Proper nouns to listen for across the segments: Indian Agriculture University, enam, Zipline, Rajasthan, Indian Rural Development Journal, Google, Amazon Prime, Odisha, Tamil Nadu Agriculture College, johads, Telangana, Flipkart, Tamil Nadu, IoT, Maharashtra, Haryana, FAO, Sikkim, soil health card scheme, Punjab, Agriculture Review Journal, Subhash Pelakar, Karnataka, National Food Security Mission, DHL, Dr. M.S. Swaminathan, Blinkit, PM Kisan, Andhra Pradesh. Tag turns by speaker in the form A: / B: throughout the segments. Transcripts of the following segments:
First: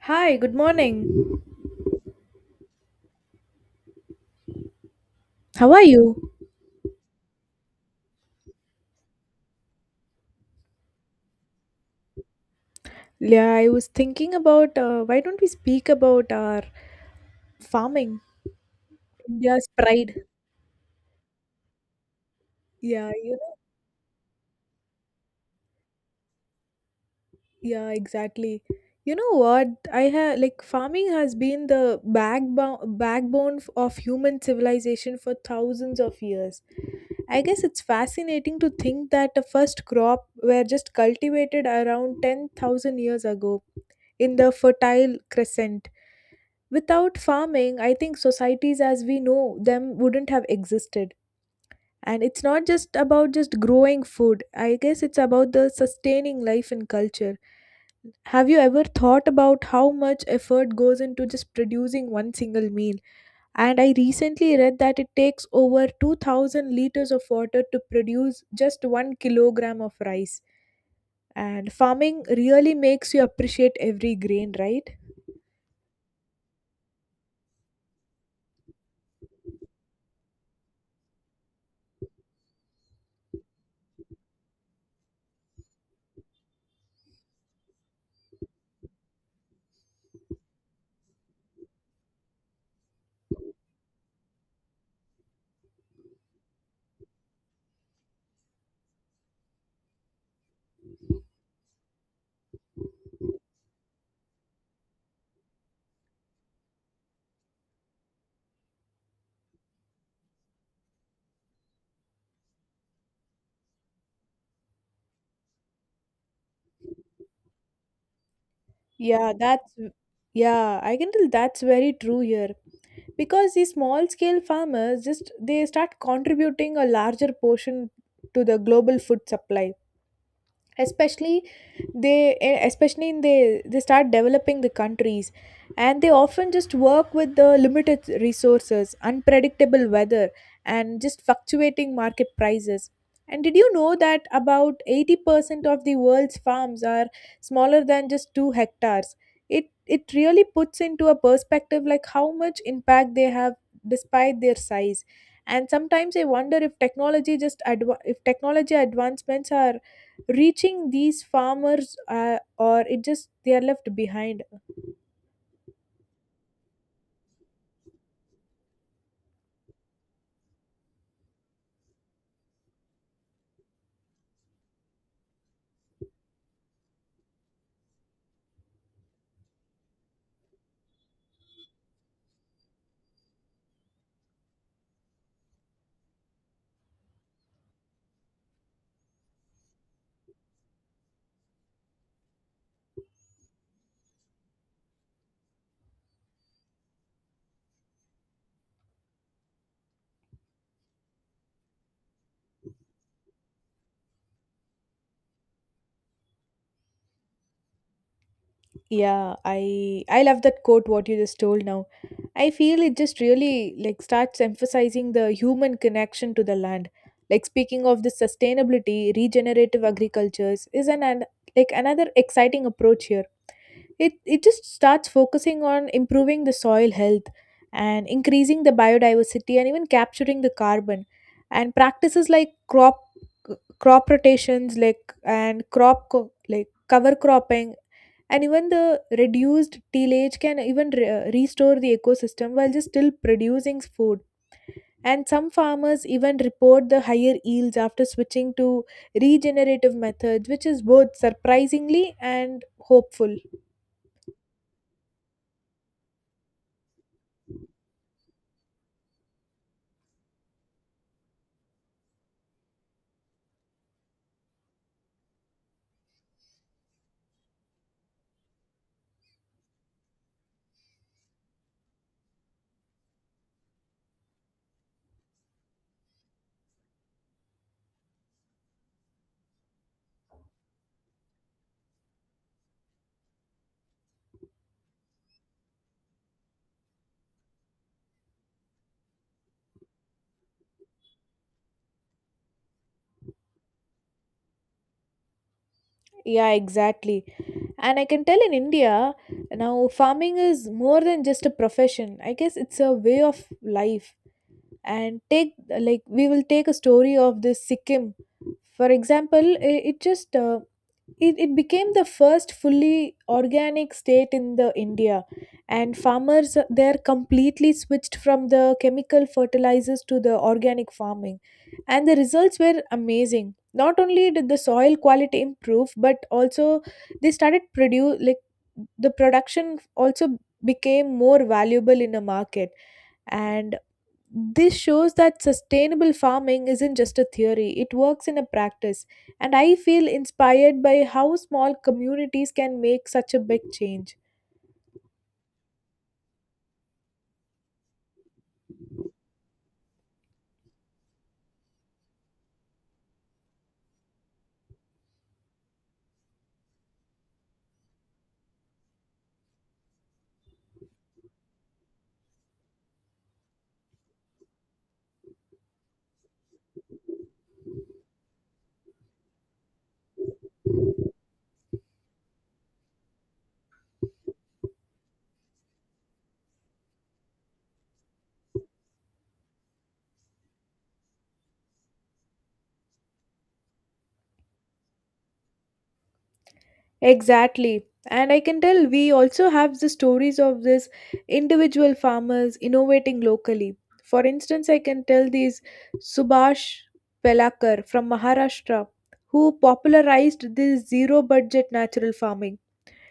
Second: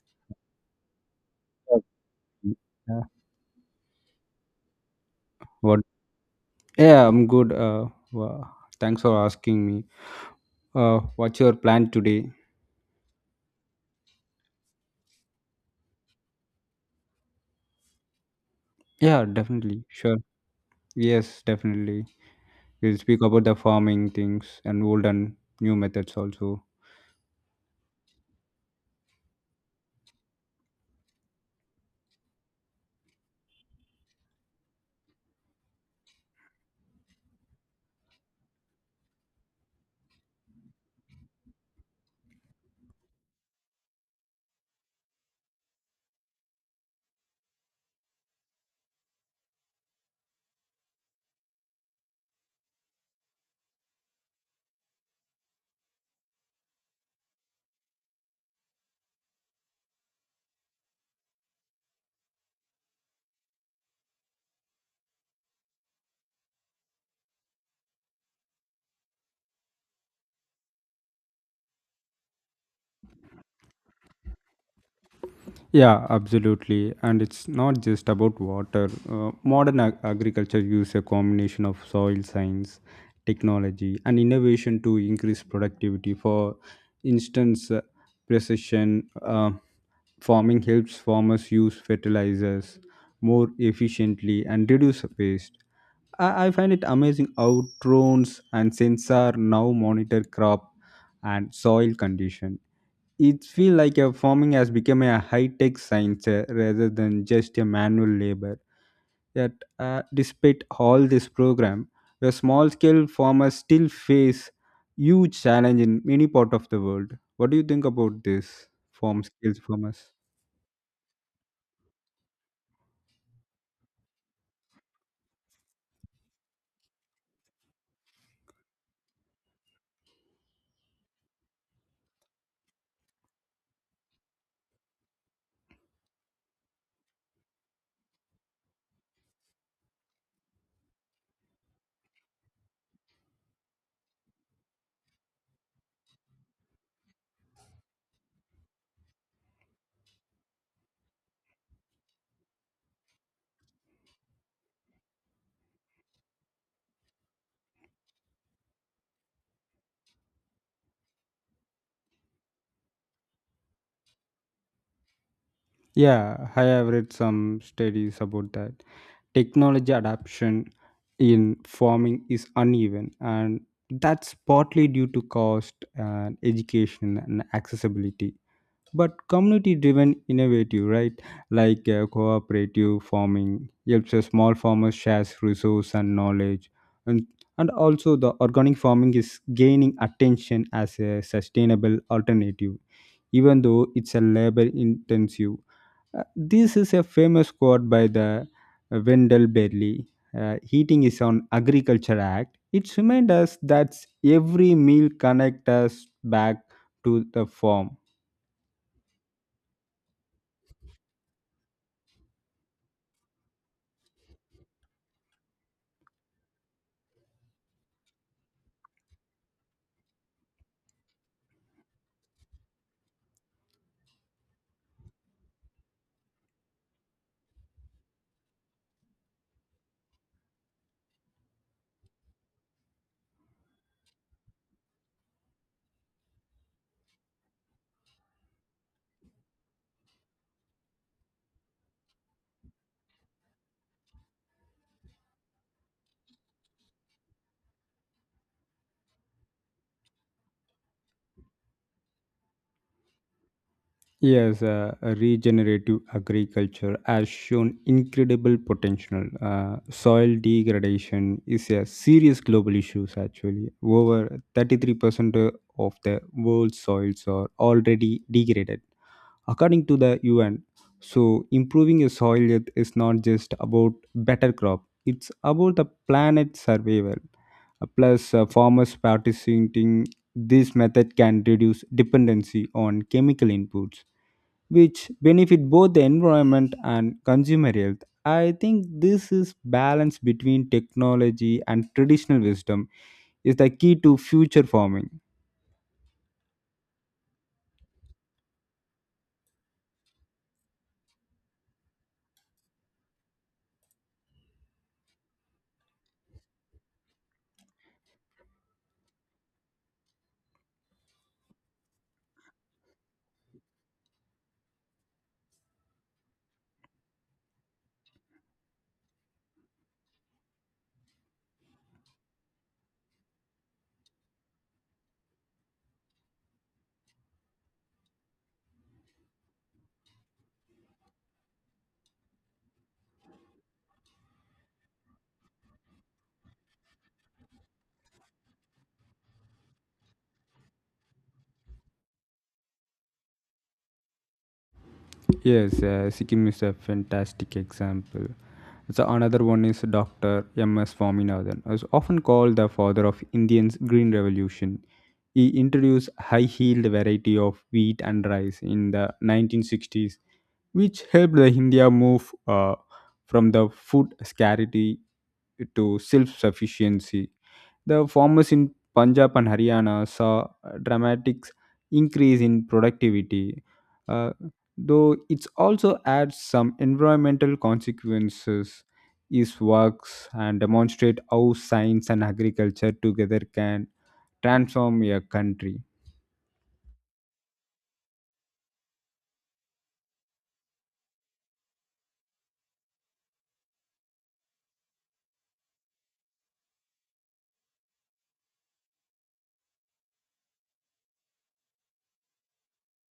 A: Hi, good morning.
B: Okay. Yeah.
A: How are
B: What?
A: you?
B: Yeah, I'm good, thanks for asking me. What's your plan today?
A: Yeah, I was thinking about why don't we speak about our farming,
B: Yeah,
A: India's
B: definitely. Sure.
A: pride.
B: Yes, definitely. We'll
A: Yeah,
B: speak
A: you
B: about the
A: know,
B: farming things and old and new methods also.
A: yeah, exactly. You know what? I have like farming has been the backbone of human civilization for thousands of years. I guess it's fascinating to think that the first crop were just cultivated around 10,000 years ago in the Fertile Crescent. Without farming, I think societies as we know them wouldn't have existed. And it's not just about just growing food. I guess it's about the sustaining life and culture. Have you ever thought about how much effort goes into just producing one single meal? And I recently read that it takes over 2000 liters of water to produce just 1 kilogram of rice. And farming really makes you appreciate every grain, right?
B: Yeah, absolutely. And it's not just about water. Modern agriculture uses a combination of soil science, technology, and innovation to increase productivity. For instance, precision farming helps farmers use fertilizers more efficiently and reduce waste. I find it amazing how drones and sensor now monitor crop and soil condition. It feels like a farming has become a high-tech science rather than just a manual labor. Yet, despite all this program, the small-scale farmers still face huge challenge in many part of the world. What do you think about this farm
A: Yeah,
B: scale
A: that's
B: farmers?
A: yeah, I can tell that's very true here, because these small scale farmers just they start contributing a larger portion to the global food supply, especially they eh, especially in they start developing the countries, and they often just work with the limited resources, unpredictable weather, and just fluctuating market prices. And did you know that about 80% of the world's farms are smaller than just 2 hectares? It really puts into a perspective like how much impact they have despite their size. And sometimes I wonder if technology just if technology advancements are reaching these farmers, or it just they are left behind.
B: Yeah, I have read some studies about that. Technology adoption in farming is uneven, and that's partly due to cost and education and accessibility, but community driven innovative right like cooperative farming helps a small farmers shares resource and knowledge. and and also the organic farming is gaining attention as a sustainable alternative, even though it's a labor intensive. Uh, this is a famous quote by the Wendell Berry. Uh, heating is on agriculture act. It reminds us that every meal connects us back to the farm.
A: Yeah, I love that quote what you just told now. I feel it just really like starts emphasizing the human connection to the land. Like, speaking of the sustainability, regenerative agricultures is an like another exciting approach here. It just starts focusing on improving the soil health and increasing the biodiversity and even capturing the carbon. And practices like crop rotations, like, and like cover cropping and even the reduced tillage can even restore the ecosystem while just still producing food. And some farmers even report the higher yields after switching to regenerative methods, which is both surprisingly and hopeful.
B: Yes, regenerative agriculture has shown incredible potential. Soil degradation is a serious global issue, actually. Over 33% of the world's soils are already degraded, according to the UN. So, improving your soil health is not just about better crop, it's about the planet's survival. Plus, farmers participating this method can reduce dependency on chemical inputs which benefit both the environment and consumer health. I think this is balance between technology and traditional wisdom is the key to future farming.
A: Yeah, exactly. And I can tell in India, now farming is more than just a profession. I guess it's a way of life. And take, like, we will take a story of this Sikkim. For example, it just it became the first fully organic state in the India. And farmers there completely switched from the chemical fertilizers to the organic farming, and the results were amazing. Not only did the soil quality improve, but also they started produce like the production also became more valuable in the market. And this shows that sustainable farming isn't just a theory, it works in a practice. And I feel inspired by how small communities can make such a big change.
B: Yes, Sikkim is a fantastic example. So another one is Dr. M.S. Swaminathan, who is often called the father of Indian's Green Revolution. He introduced high-yield variety of wheat and rice in the 1960s, which helped the India move from the food scarcity to self-sufficiency. The farmers in Punjab and Haryana saw a dramatic increase in productivity, uh, though it also adds some environmental consequences. His works and demonstrate how science and agriculture together can transform a country.
A: Exactly. And I can tell we also have the stories of these individual farmers innovating locally. For instance, I can tell these Subhash Pelakar from Maharashtra, who popularized this zero budget natural farming.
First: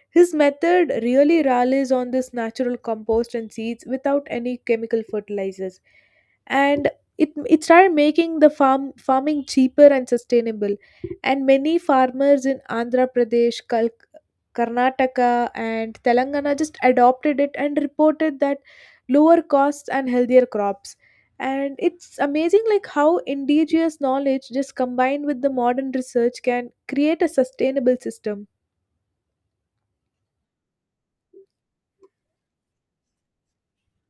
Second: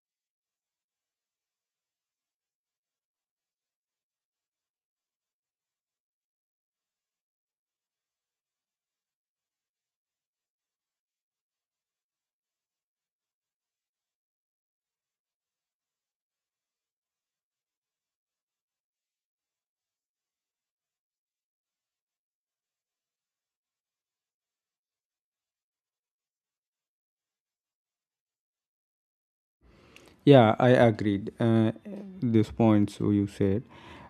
A: His method really relies on this natural compost and seeds without any chemical fertilizers. And it started making the farming cheaper and sustainable. And many farmers in Andhra Pradesh, Karnataka, and Telangana just adopted it and reported that lower costs and healthier crops. And it's amazing like how indigenous knowledge just combined with the modern research can create a sustainable system.
B: Yeah, I agreed. This point, so you said.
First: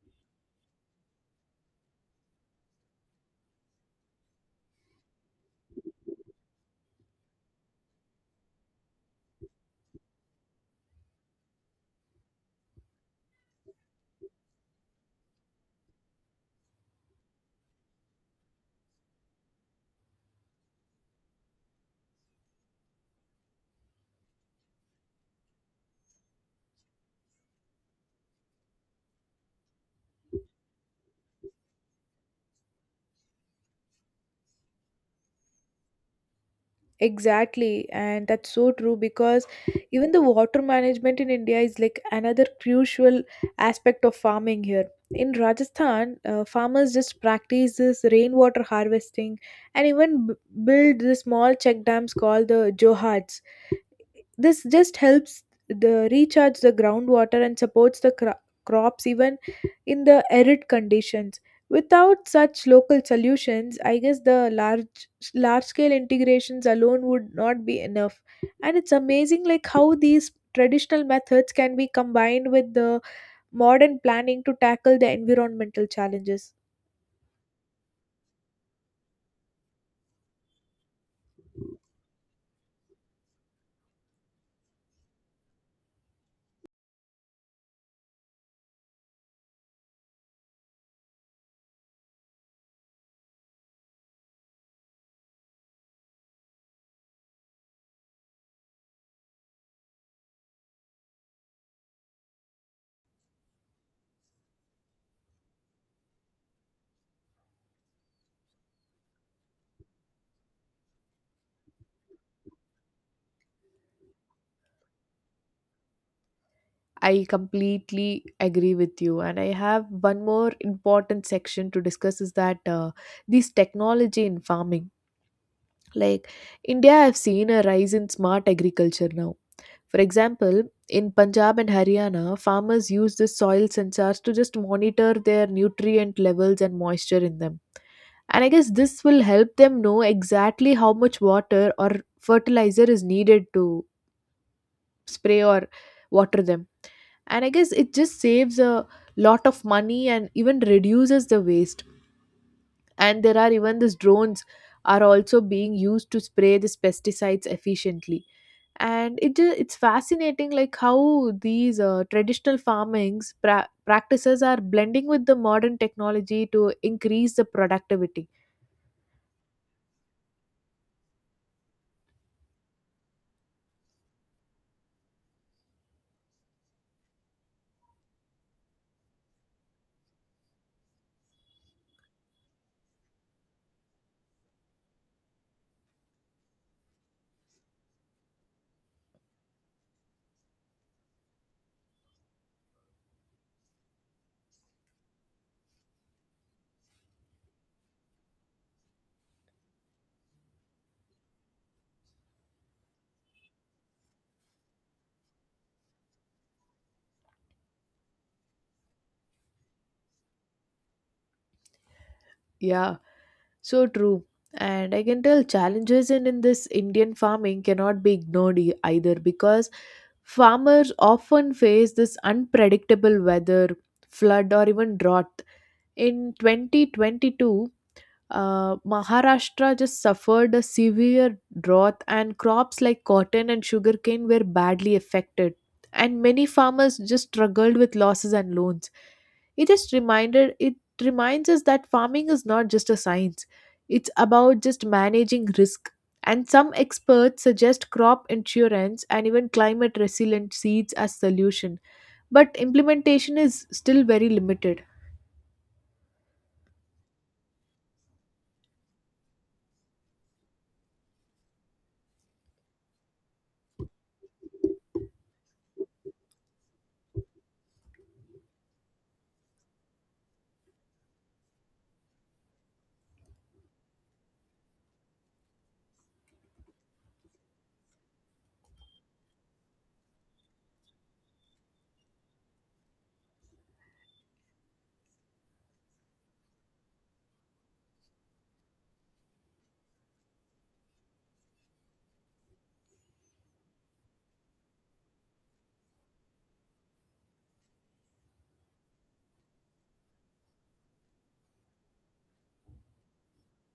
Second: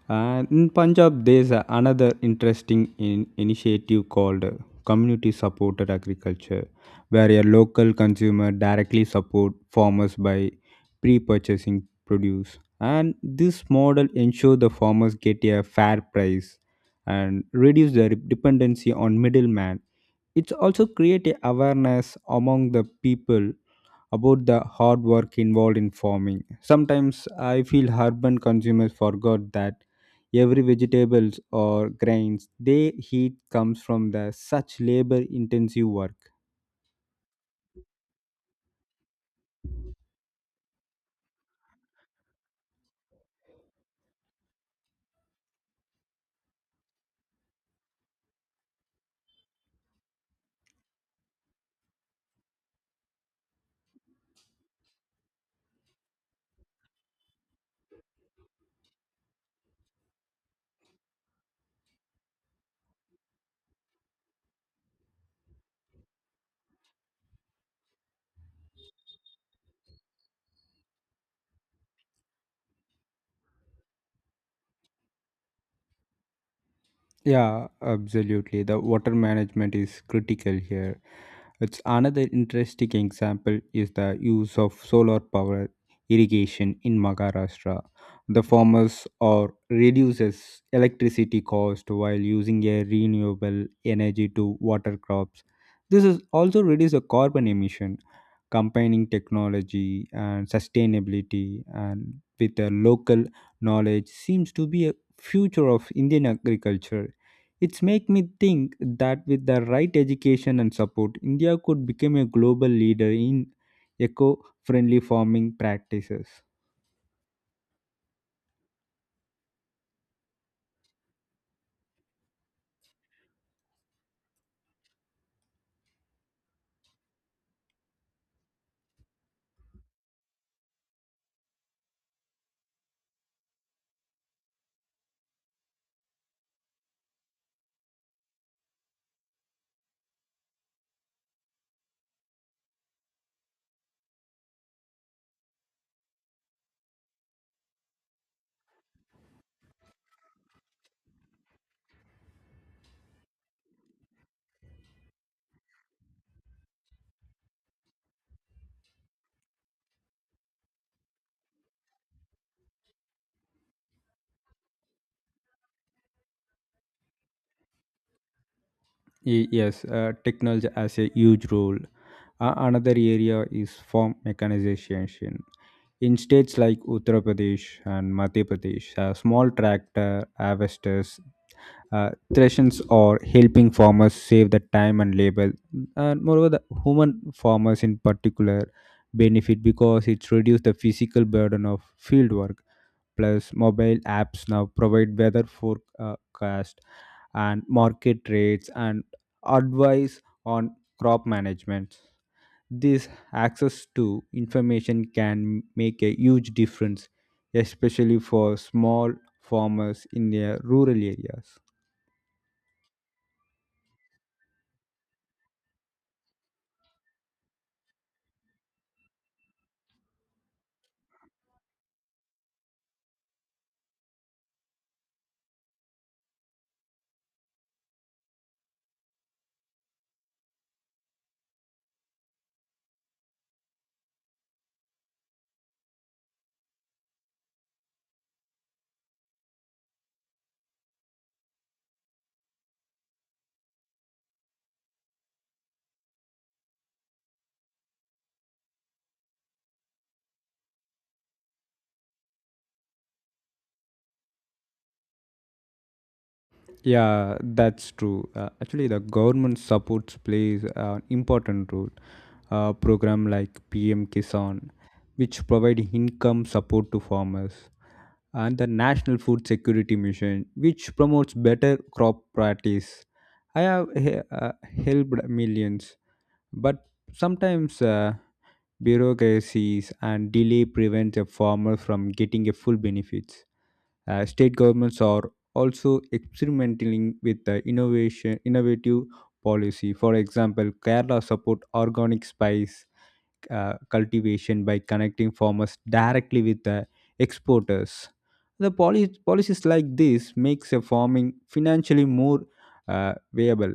B: And in Punjab, there's another interesting in initiative called Community Supported Agriculture, where a local consumer directly support farmers by pre-purchasing produce. And this model ensure the farmers get a fair price and reduce their dependency on middleman. It's also create a awareness among the people about the hard work involved in farming. Sometimes I feel urban consumers forgot that every vegetables or grains they eat comes from the such labor intensive work.
A: Exactly, and that's so true, because even the water management in India is like another crucial aspect of farming here. In Rajasthan, farmers just practice this rainwater harvesting and even build the small check dams called the johads. This just helps the recharge the groundwater and supports the crops even in the arid conditions. Without such local solutions, I guess the large scale integrations alone would not be enough. And it's amazing like how these traditional methods can be combined with the modern planning to tackle the environmental challenges.
B: Yeah, absolutely. The water management is critical here. It's another interesting example is the use of solar power irrigation in Maharashtra. The farmers are reduces electricity cost while using a renewable energy to water crops. This is also reduce the carbon emission, combining technology and sustainability and with the local knowledge seems to be a future of Indian agriculture. It's make me think that with the right education and support, India could become a global leader in eco-friendly farming practices.
A: I completely agree with you. And I have one more important section to discuss is that this technology in farming. Like, India, I've seen a rise in smart agriculture now. For example, in Punjab and Haryana, farmers use the soil sensors to just monitor their nutrient levels and moisture in them. And I guess this will help them know exactly how much water or fertilizer is needed to spray or water them. And I guess it just saves a lot of money and even reduces the waste. And there are even these drones are also being used to spray these pesticides efficiently. And it's fascinating like how these traditional farmings practices are blending with the modern technology to increase the productivity.
B: Yes, technology has a huge role. Another area is farm mechanization. In states like Uttar Pradesh and Madhya Pradesh, small tractor harvesters, threshings or helping farmers save the time and labor. And moreover, the human farmers in particular benefit because it reduces the physical burden of field work. Plus, mobile apps now provide weather forecast and market rates and advice on crop management. This access to information can make a huge difference, especially for small farmers in their rural areas.
A: Yeah, so true. And I can tell challenges in this Indian farming cannot be ignored either, because farmers often face this unpredictable weather, flood, or even drought. In 2022, Maharashtra just suffered a severe drought, and crops like cotton and sugarcane were badly affected. And many farmers just struggled with losses and loans. It just reminded it reminds us that farming is not just a science; it's about just managing risk. And some experts suggest crop insurance and even climate resilient seeds as solution, but implementation is still very limited.
B: Yeah, that's true. Actually, the government supports plays an important role. A program like PM Kisan, which provide income support to farmers, and the National Food Security Mission, which promotes better crop practice. I have helped millions, but sometimes bureaucracies and delay prevents a farmer from getting a full benefits. State governments are also experimenting with the innovation innovative policy. For example, Kerala support organic spice cultivation by connecting farmers directly with the exporters. The policies like this makes a farming financially more viable.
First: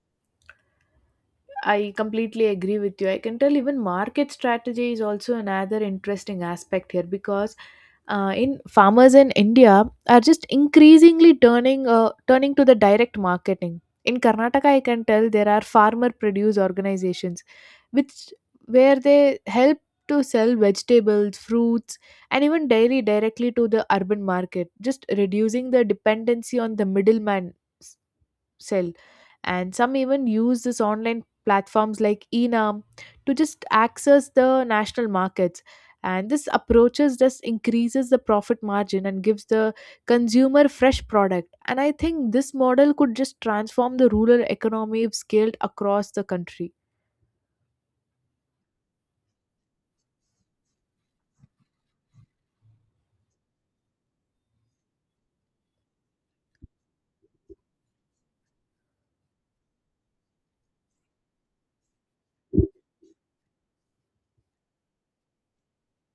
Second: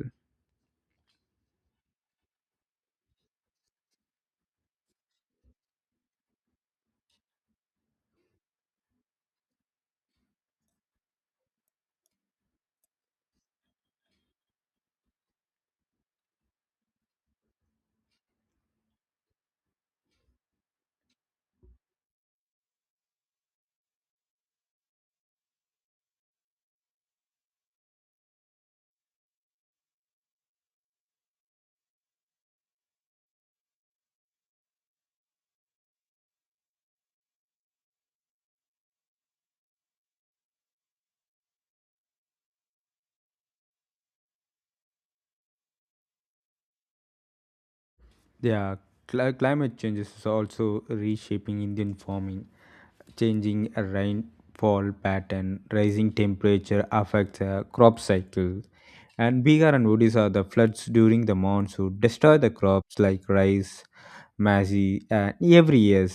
A: I completely agree with you. I can tell even market strategy is also another interesting aspect here, because in farmers in India are just increasingly turning to the direct marketing. In Karnataka, I can tell there are farmer produce organizations, which where they help to sell vegetables, fruits, and even dairy directly to the urban market, just reducing the dependency on the middleman sell. And some even use this online platforms like enam to just access the national markets. And this approaches just increases the profit margin and gives the consumer fresh product. And I think this model could just transform the rural economy if scaled across the country.
B: Yeah, climate change is also reshaping Indian farming. Changing rainfall pattern, rising temperature affects crop cycles. And Bihar and Odisha, the floods during the monsoon destroy the crops like rice, Massey, every year.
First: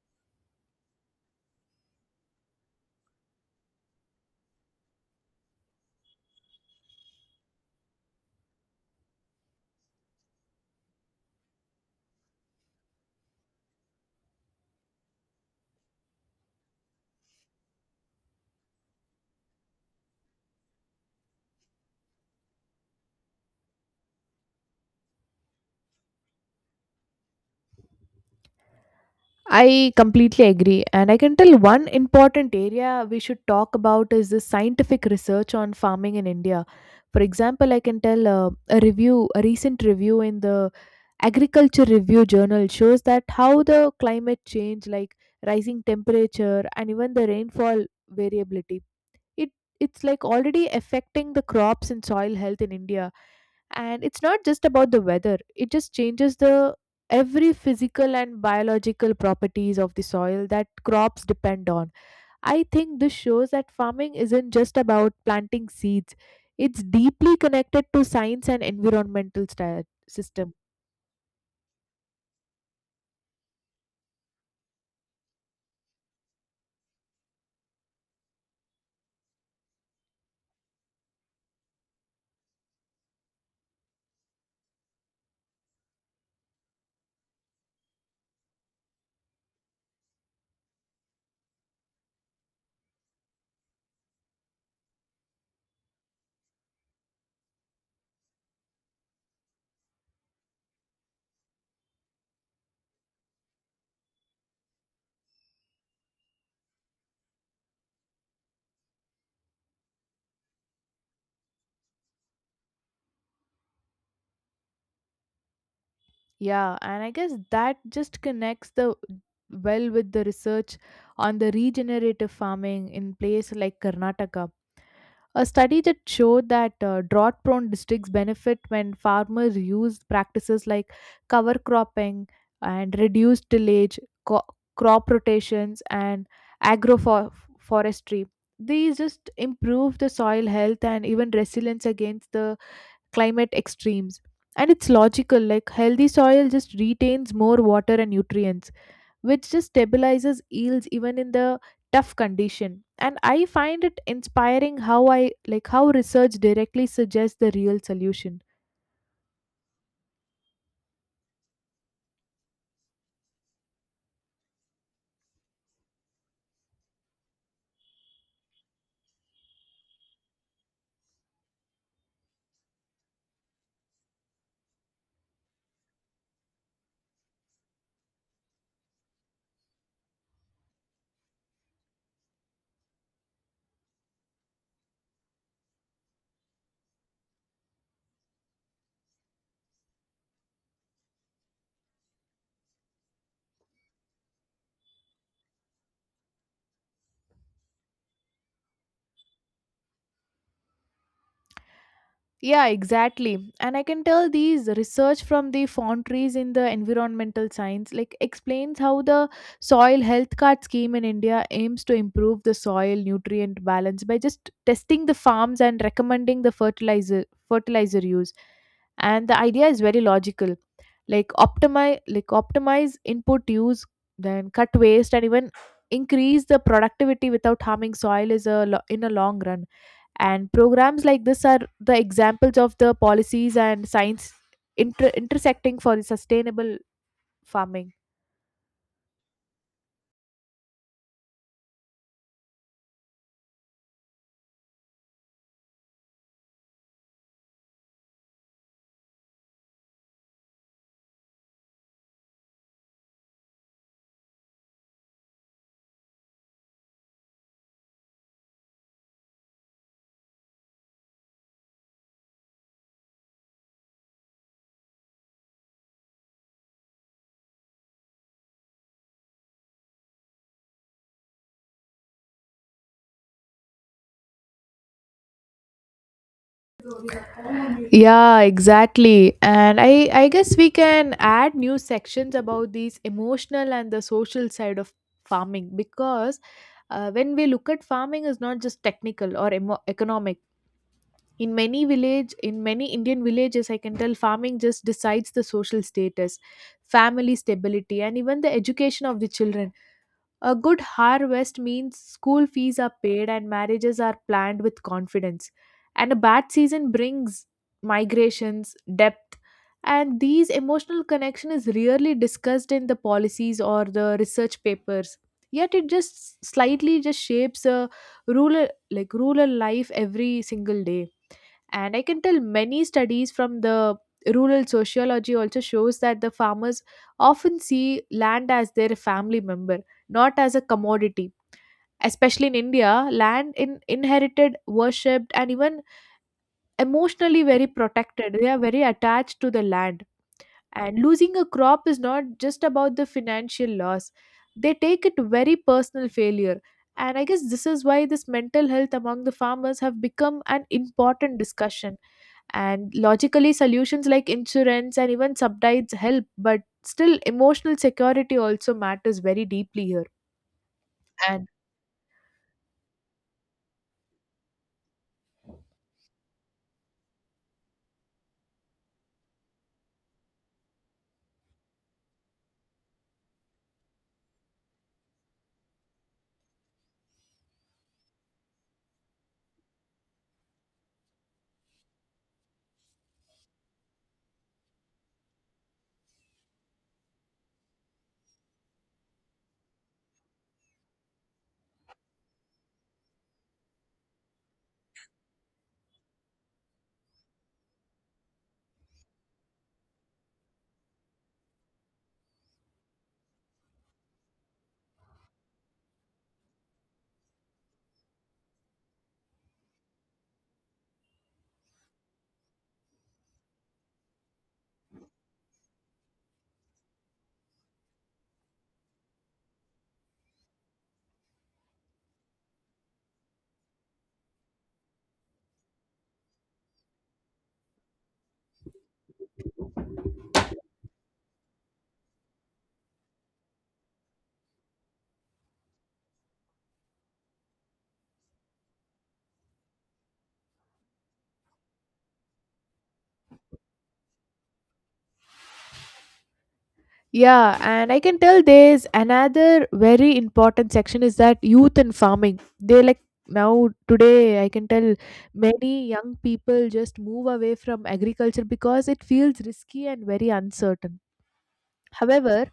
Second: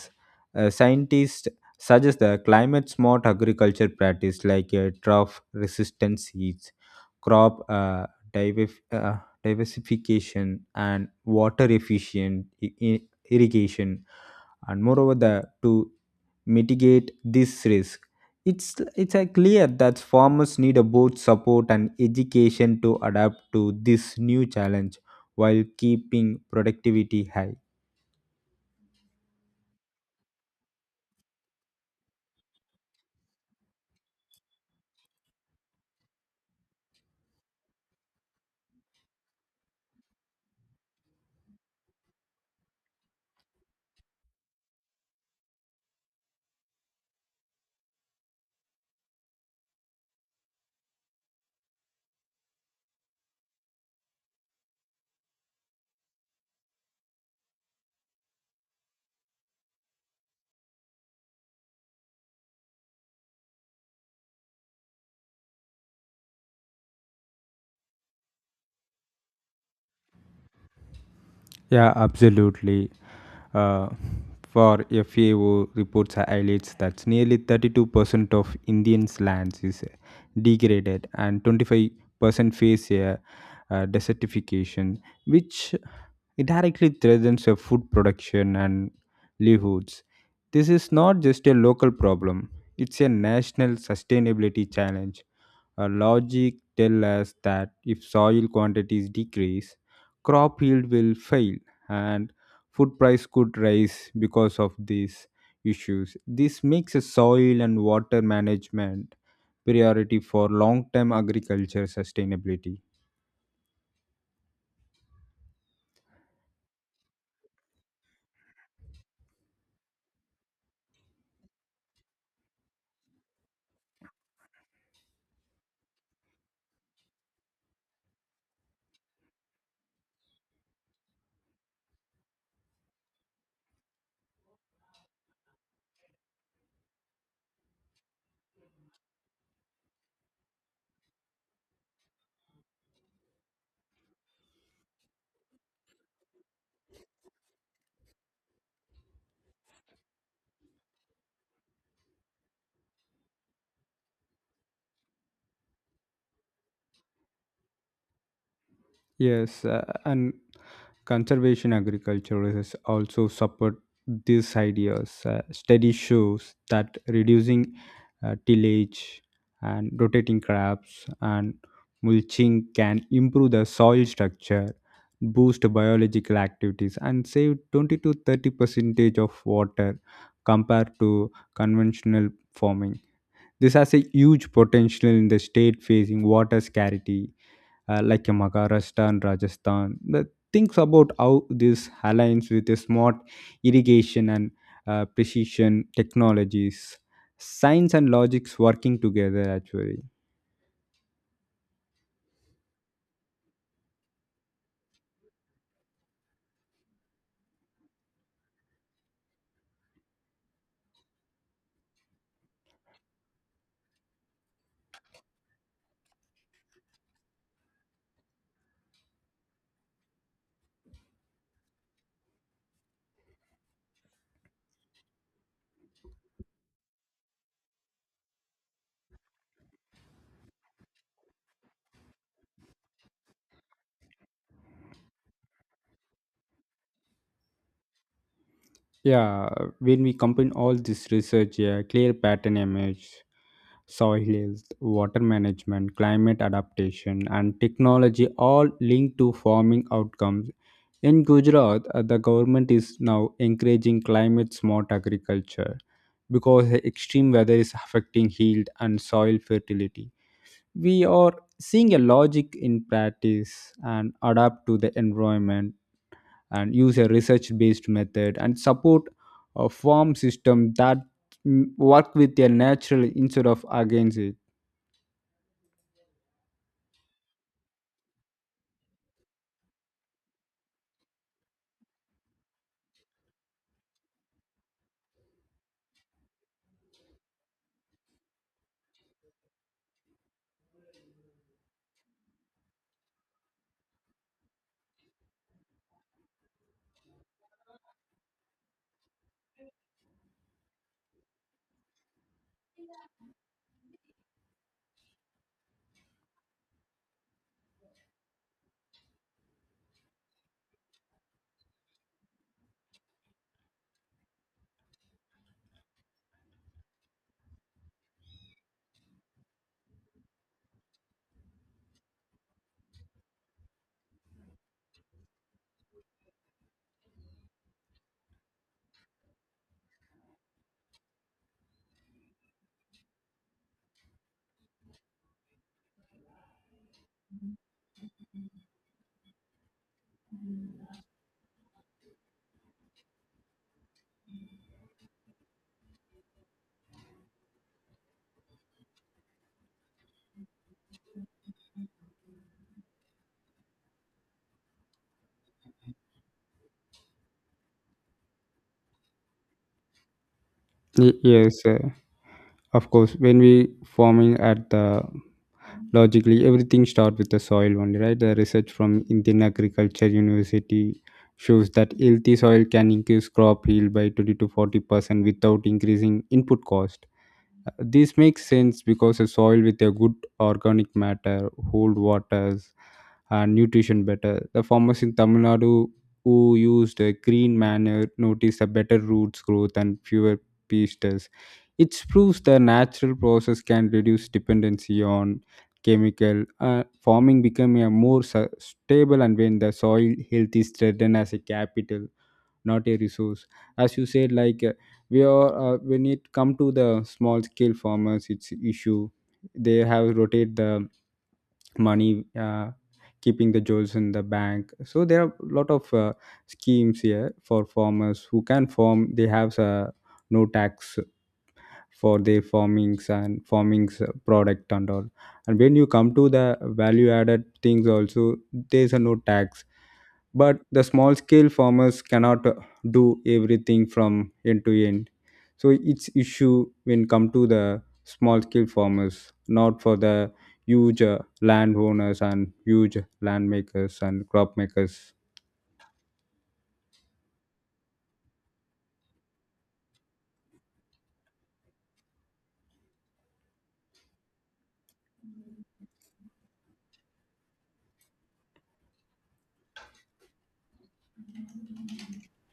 B: Scientists suggest the climate smart agriculture practice like drought resistant seeds, crop divif- uh, diversification, and water efficient irrigation, and moreover, to mitigate this risk. It's clear that farmers need a both support and education to adapt to this new challenge while keeping productivity high.
A: I completely agree. And I can tell one important area we should talk about is the scientific research on farming in India. For example, I can tell a recent review in the Agriculture Review Journal shows that how the climate change, like rising temperature and even the rainfall variability, it it's like already affecting the crops and soil health in India. And it's not just about the weather, it just changes the every physical and biological properties of the soil that crops depend on. I think this shows that farming isn't just about planting seeds, it's deeply connected to science and environmental system.
B: Yeah, absolutely. Uh, for FAO reports highlights that nearly 32% of Indians' lands is degraded and 25% face a desertification, which it directly threatens a food production and livelihoods. This is not just a local problem, it's a national sustainability challenge. Our logic tells us that if soil quantities decrease, crop yield will fail and food price could rise because of these issues. This makes a soil and water management priority for long-term agriculture sustainability.
A: Yeah, and I guess that just connects the well with the research on the regenerative farming in place like Karnataka. A study that showed that drought prone districts benefit when farmers use practices like cover cropping and reduced tillage, co- crop rotations, and agroforestry. These just improve the soil health and even resilience against the climate extremes. And it's logical, like healthy soil just retains more water and nutrients, which just stabilizes yields even in the tough condition. And I find it inspiring how I like how research directly suggests the real solution.
B: Yes, and conservation agriculture is also support these ideas. Study shows that reducing tillage and rotating crops and mulching can improve the soil structure, boost biological activities, and save 20 to 30 percentage of water compared to conventional farming. This has a huge potential in the state facing water scarcity like in Maharashtra and Rajasthan. The thinks about how this aligns with a smart irrigation and precision technologies, science and logics working together actually.
A: Yeah, exactly. And I can tell these research from the foundries in the environmental science like explains how the soil health card scheme in India aims to improve the soil nutrient balance by just testing the farms and recommending the fertilizer use. And the idea is very logical, like optimize input use, then cut waste and even increase the productivity without harming soil is a in a long run. And programs like this are the examples of the policies and science intersecting for the sustainable farming.
B: Yeah, when we combine all this research, yeah, clear pattern image, soil health, water management, climate adaptation, and technology all linked to farming outcomes. In Gujarat, the government is now encouraging climate smart agriculture because the extreme weather is affecting yield and soil fertility. We are seeing a logic in practice and adapt to the environment and use a research based method and support a farm system that work with their natural instead of against it.
A: Yeah, exactly. And I guess we can add new sections about these emotional and the social side of farming, because when we look at farming is not just technical or economic. In many village, in many Indian villages, I can tell farming just decides the social status, family stability, and even the education of the children. A good harvest means school fees are paid and marriages are planned with confidence. And a bad season brings migrations, depth. And these emotional connection is rarely discussed in the policies or the research papers. Yet it just slightly just shapes a rural like rural life every single day. And I can tell many studies from the rural sociology also shows that the farmers often see land as their family member, not as a commodity. Especially in India, land in inherited, worshipped, and even emotionally very protected. They are very attached to the land. And losing a crop is not just about the financial loss, they take it very personal failure. And I guess this is why this mental health among the farmers have become an important discussion. And logically, solutions like insurance and even subsidies help, but still emotional security also matters very deeply here.
B: Y-
A: And
B: Yes, uh, of course. When we farming at the logically, everything start with the soil only, right? The research from Indian Agriculture University shows that healthy soil can increase crop yield by 20 to 40% without increasing input cost. This makes sense because a soil with a good organic matter hold waters and nutrition better. The farmers in Tamil Nadu who used a green manure noticed a better roots growth and fewer pests. It proves the natural process can reduce dependency on chemical. Uh, farming become a more stable and when the soil health is threatened as a capital, not a resource. As you said, like we are when it come to the small scale farmers, it's issue. They have rotate the money keeping the jewels in the bank, so there are a lot of schemes here for farmers who can farm. They have no tax for their farmings and farmings product and all, and when you come to the value added things also there's a no tax, but the small scale farmers cannot do everything from end to end, so it's issue when come to the small scale farmers, not for the huge landowners and huge land makers and crop makers.
A: yeah, and I Can tell there's another very important section is that youth and farming. They like now today I can tell many young people just move away from agriculture because it feels risky and very uncertain. However,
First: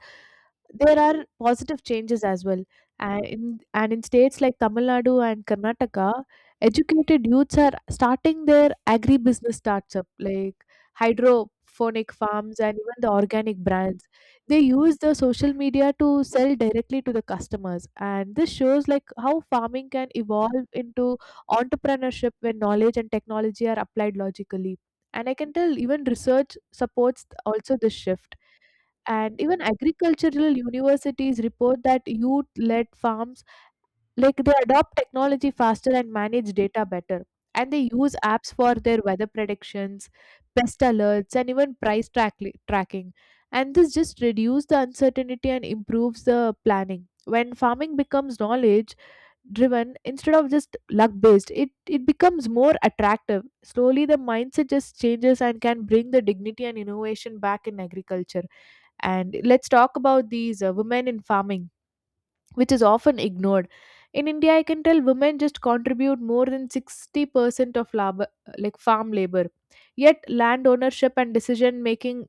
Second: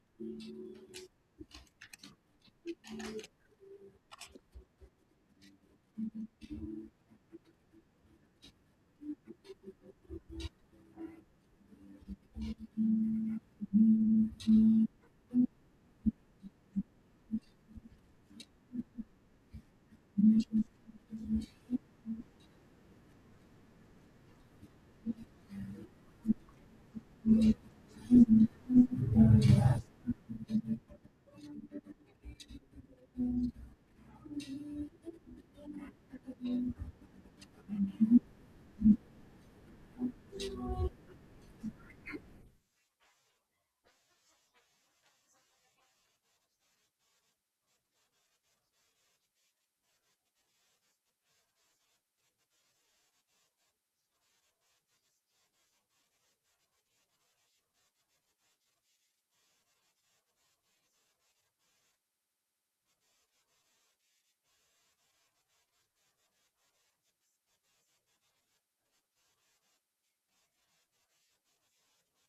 A: there are positive changes as well. And in states like Tamil Nadu and Karnataka, educated youths are starting their agribusiness starts up like hydroponic farms and even the organic brands. They use the social media to sell directly to the customers. And this shows like how farming can evolve into entrepreneurship when knowledge and technology are applied logically. And I can tell even research supports also this shift, and even agricultural universities report that youth-led farms, like they adopt technology faster and manage data better, and they use apps for their weather predictions, pest alerts and even tracking. And this just reduces the uncertainty and improves the planning. When farming becomes knowledge driven instead of just luck based, it becomes more attractive. Slowly the mindset just changes and can bring the dignity and innovation back in agriculture. And let's talk about these women in farming, which is often ignored. In India, I can tell women just contribute more than 60% of labor, like farm labor. Yet land ownership and decision making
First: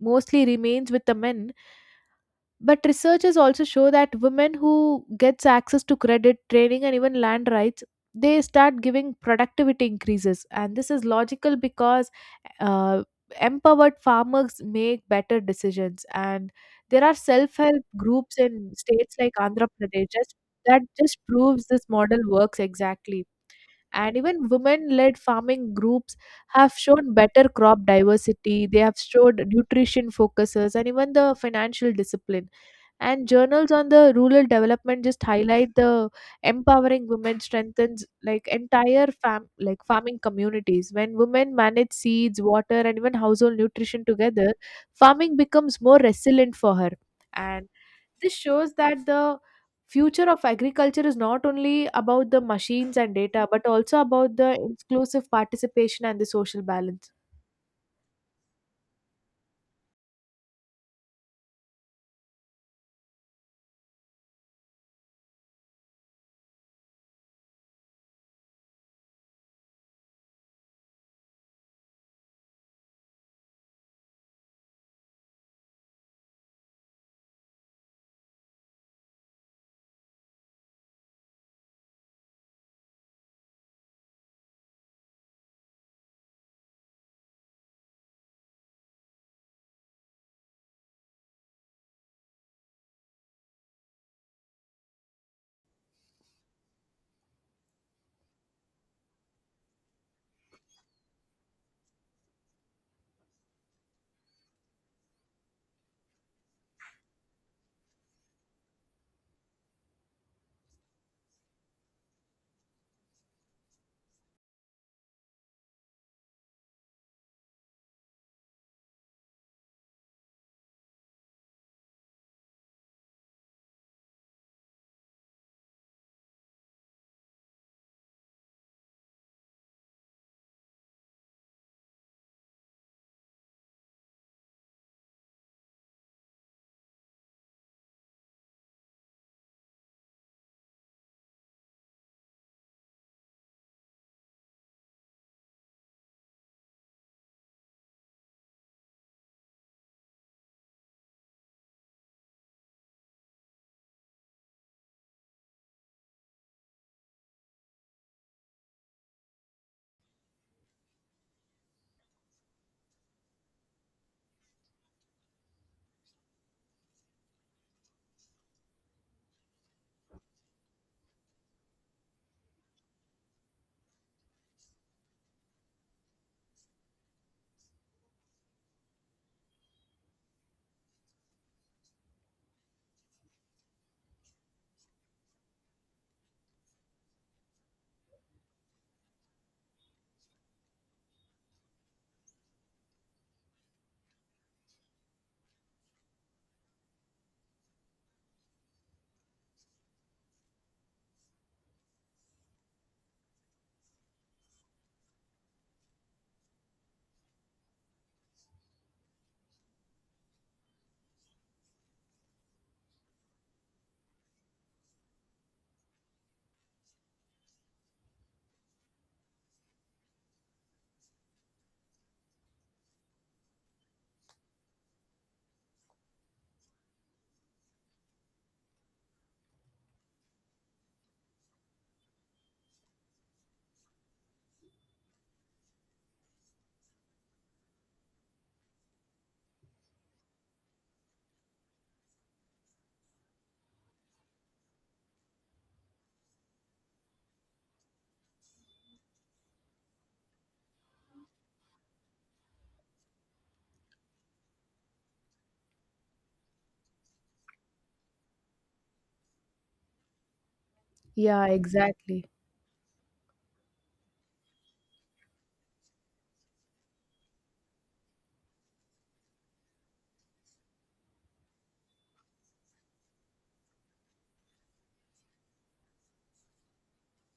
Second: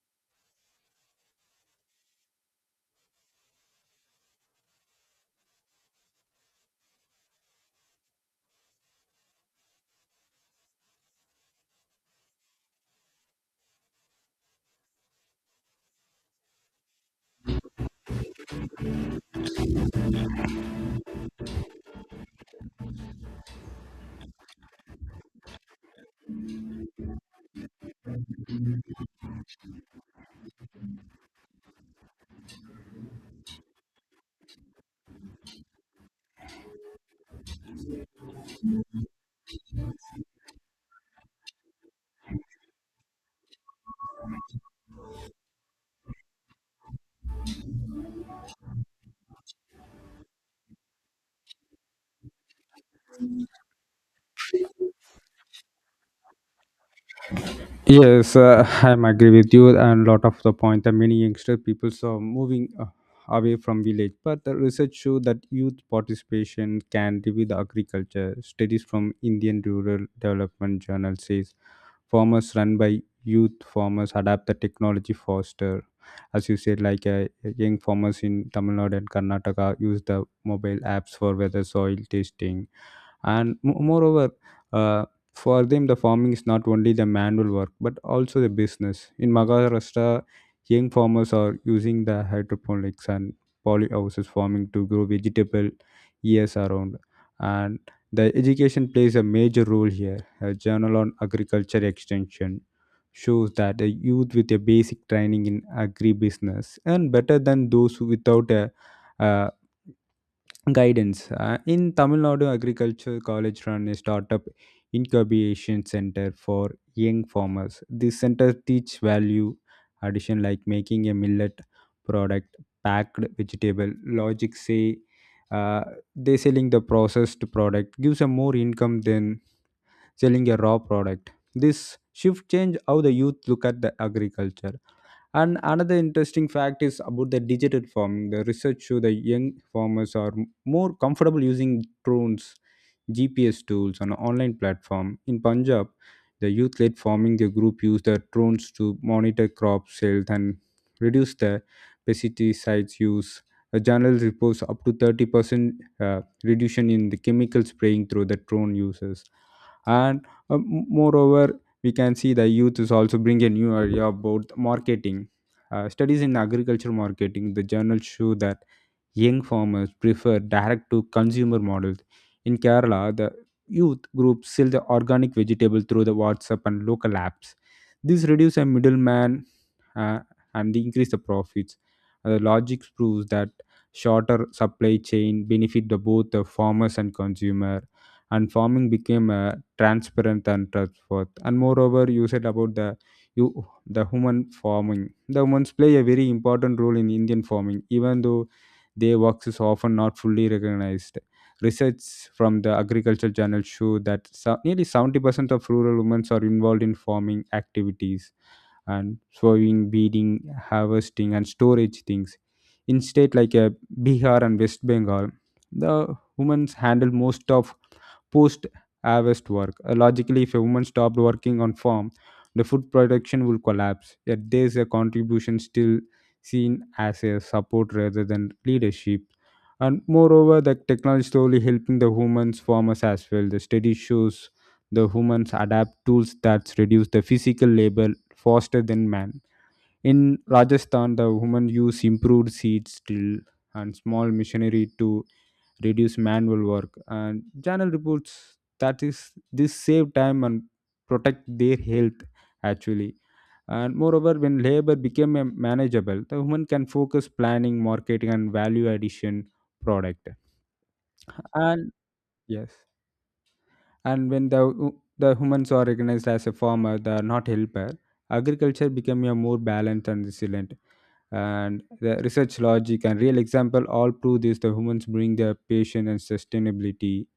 A: mostly remains with the men, but researchers also show that women who gets access to credit, training and even land rights, they start giving productivity increases. And this is logical because uh, empowered farmers make better decisions. And there are self-help groups in states like Andhra Pradesh just, that just proves this model works exactly. And even women-led farming groups have shown better crop diversity. They have showed nutrition focuses and even the financial discipline, and journals on the rural development just highlight the empowering women strengthens like entire fam like farming communities. When women manage seeds, water and even household nutrition together, farming becomes more resilient for her. And this shows that the future of agriculture is not only about the machines and data but also about the inclusive participation and the social balance.
B: Yes, I'm agree with you, and lot of the point. The many youngster people are moving away from village, but the research show that youth participation can revive the agriculture. Studies from Indian Rural Development Journal says farmers run by youth farmers adapt the technology faster. As you said, like, young farmers in Tamil Nadu and Karnataka use the mobile apps for weather, soil testing and moreover, uh, for them the farming is not only the manual work but also the business. In Maharashtra, young farmers are using the hydroponics and polyhouses farming to grow vegetable years around, and the education plays a major role here. A journal on agriculture extension shows that a youth with a basic training in agribusiness earn better than those who without a, uh, guidance. Uh, in Tamil Nadu Agriculture College run a startup incubation center for young farmers. This center teach value addition like making a millet product, packed vegetable. Logic say, uh, they selling the processed product gives a more income than selling a raw product. This shift change how the youth look at the agriculture, and another interesting fact is about the digital farming. The research show the young farmers are more comfortable using drones, GPS tools on an online platform. In Punjab, the youth led farming the group used the drones to monitor crop health and reduce the pesticides use. A journal reports up to 30% reduction in the chemical spraying through the drone uses. And moreover, we can see the youth is also bring a new idea about marketing. Studies in agriculture marketing, the journals show that young farmers prefer direct to consumer models. In Kerala, the youth groups sell the organic vegetable through the WhatsApp and local apps. This reduces a middleman uh, and increase the profits. The logic proves that shorter supply chain benefit the both the farmers and consumer, and farming became transparent and trustworthy. And moreover, you said about the you the human farming, the humans play a very important role in Indian farming even though their works is often not fully recognized. Research from the agricultural journal show that nearly 70% of rural women are involved in farming activities and sowing, beading, harvesting, and storage things. In state like Bihar and West Bengal, the women handle most of post harvest work. Logically, if a woman stopped working on farm, the food production will collapse. Yet there's a contribution still seen as a support rather than leadership. And moreover, the technology slowly helping the humans farmers as well. The study shows the humans adapt tools that reduce the physical labor faster than man. In Rajasthan, the women use improved seeds drill and small machinery to reduce manual work, and journal reports that is this save time and protect their health actually. And moreover, when labor became manageable the woman can focus planning marketing and value addition product.
A: Yeah,
B: And
A: exactly.
B: yes, and when the humans are recognized as a farmer they are not helper, agriculture become a more balanced and resilient, and the research logic and real example all prove this. The humans bring their patience and sustainability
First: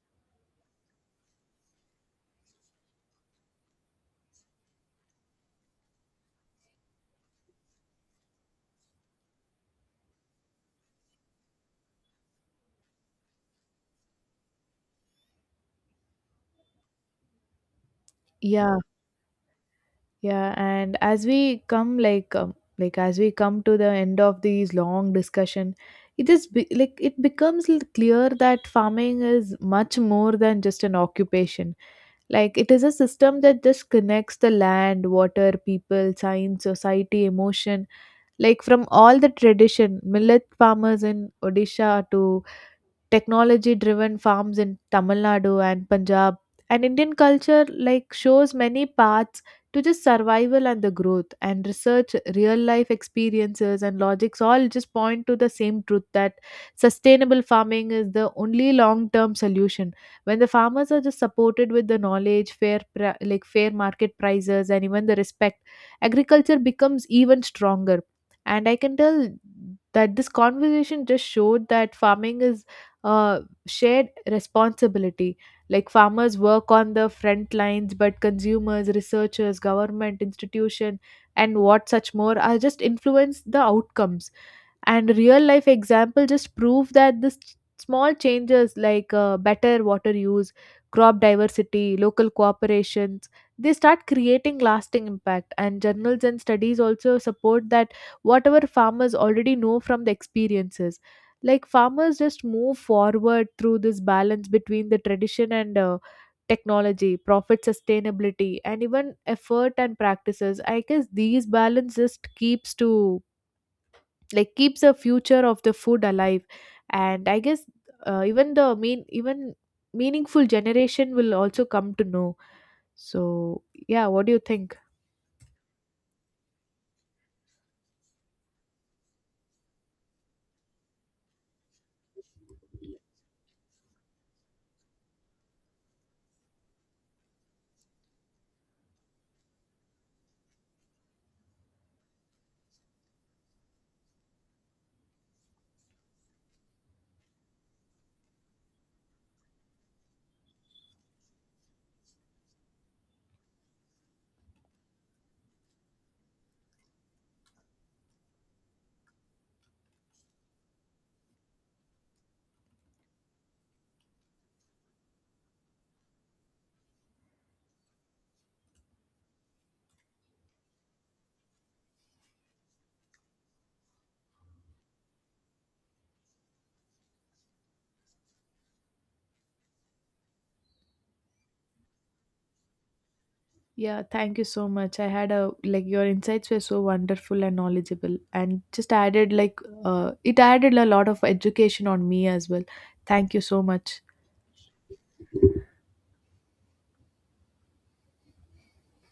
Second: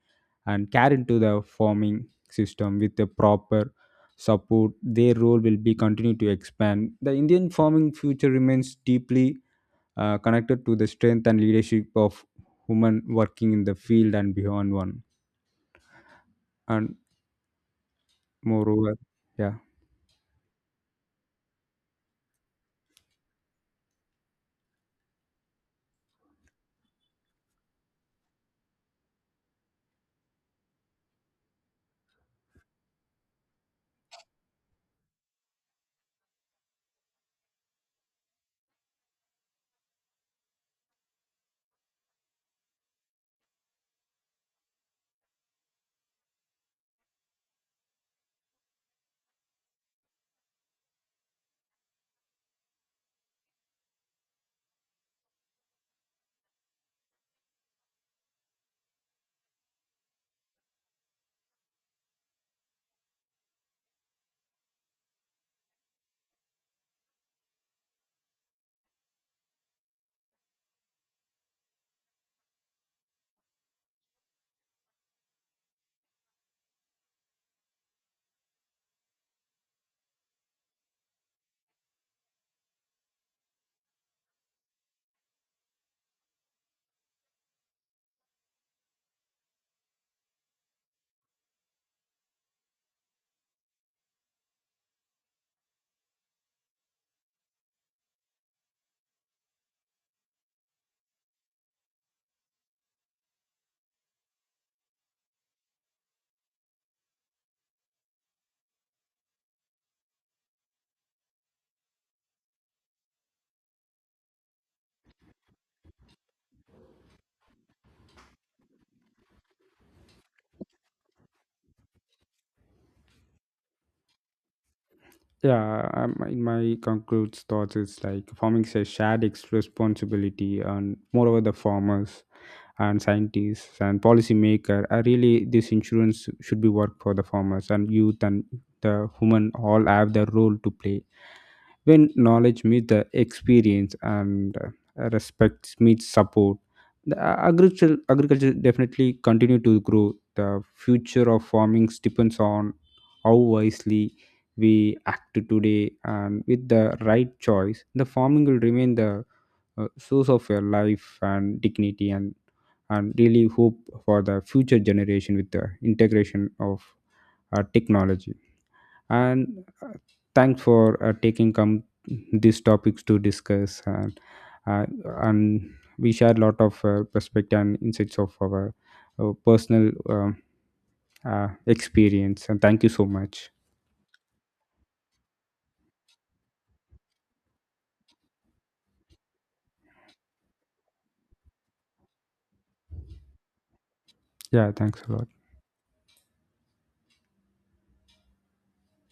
B: and carried into the farming system. With the proper support their role will be continue to expand the Indian farming future remains deeply connected to the strength and leadership of women working in the field and beyond one, and
A: Yeah.
B: moreover, yeah.
A: And as we come like as we come to the end of these long discussion, like it becomes clear that farming is much more than just an occupation. Like it is a system that just connects the land, water, people, science, society, emotion. Like from all the tradition, millet farmers in Odisha to technology driven farms in Tamil Nadu and Punjab. And Indian culture like shows many paths to just survival and the growth, and research, real life experiences and logics all just point to the same truth that sustainable farming is the only long term solution. When the farmers are just supported with the knowledge, like fair market prices and even the respect, agriculture becomes even stronger. And I can tell that this conversation just showed that farming is uh, shared responsibility. Like farmers work on the front lines, but consumers, researchers, government institution and what such more are just influence the outcomes. And real life example just prove that small changes like better water use, crop diversity, local cooperations, they start creating lasting impact. And journals and studies also support that whatever farmers already know from the experiences, like farmers just move forward through this balance between the tradition and technology, profit, sustainability and even effort and practices. I guess these balance just keeps to like keeps the future of the food alive. And I guess even meaningful generation will also come to know. So yeah, what do you think?
B: Yeah, in my concludes thoughts, it's like farming is a shared responsibility, and moreover, the farmers and scientists and policymaker are really this insurance should be work for the farmers and youth and the women all have their role to play. When knowledge meets the experience and respect meets support, the agriculture definitely continue to grow. The future of farming depends on how wisely we act today, and with the right choice the farming will remain the source of your life and dignity, and really hope for the future generation with the integration of technology and thanks for taking come these topics to discuss, uh, and we share a lot of perspective and insights of our, personal experience, and thank you so much.
A: Yeah, thank you so much. I had a like your insights were so wonderful and knowledgeable and just added like it added a lot of education on me as well. Thank you so much.
B: Yeah, thanks a lot.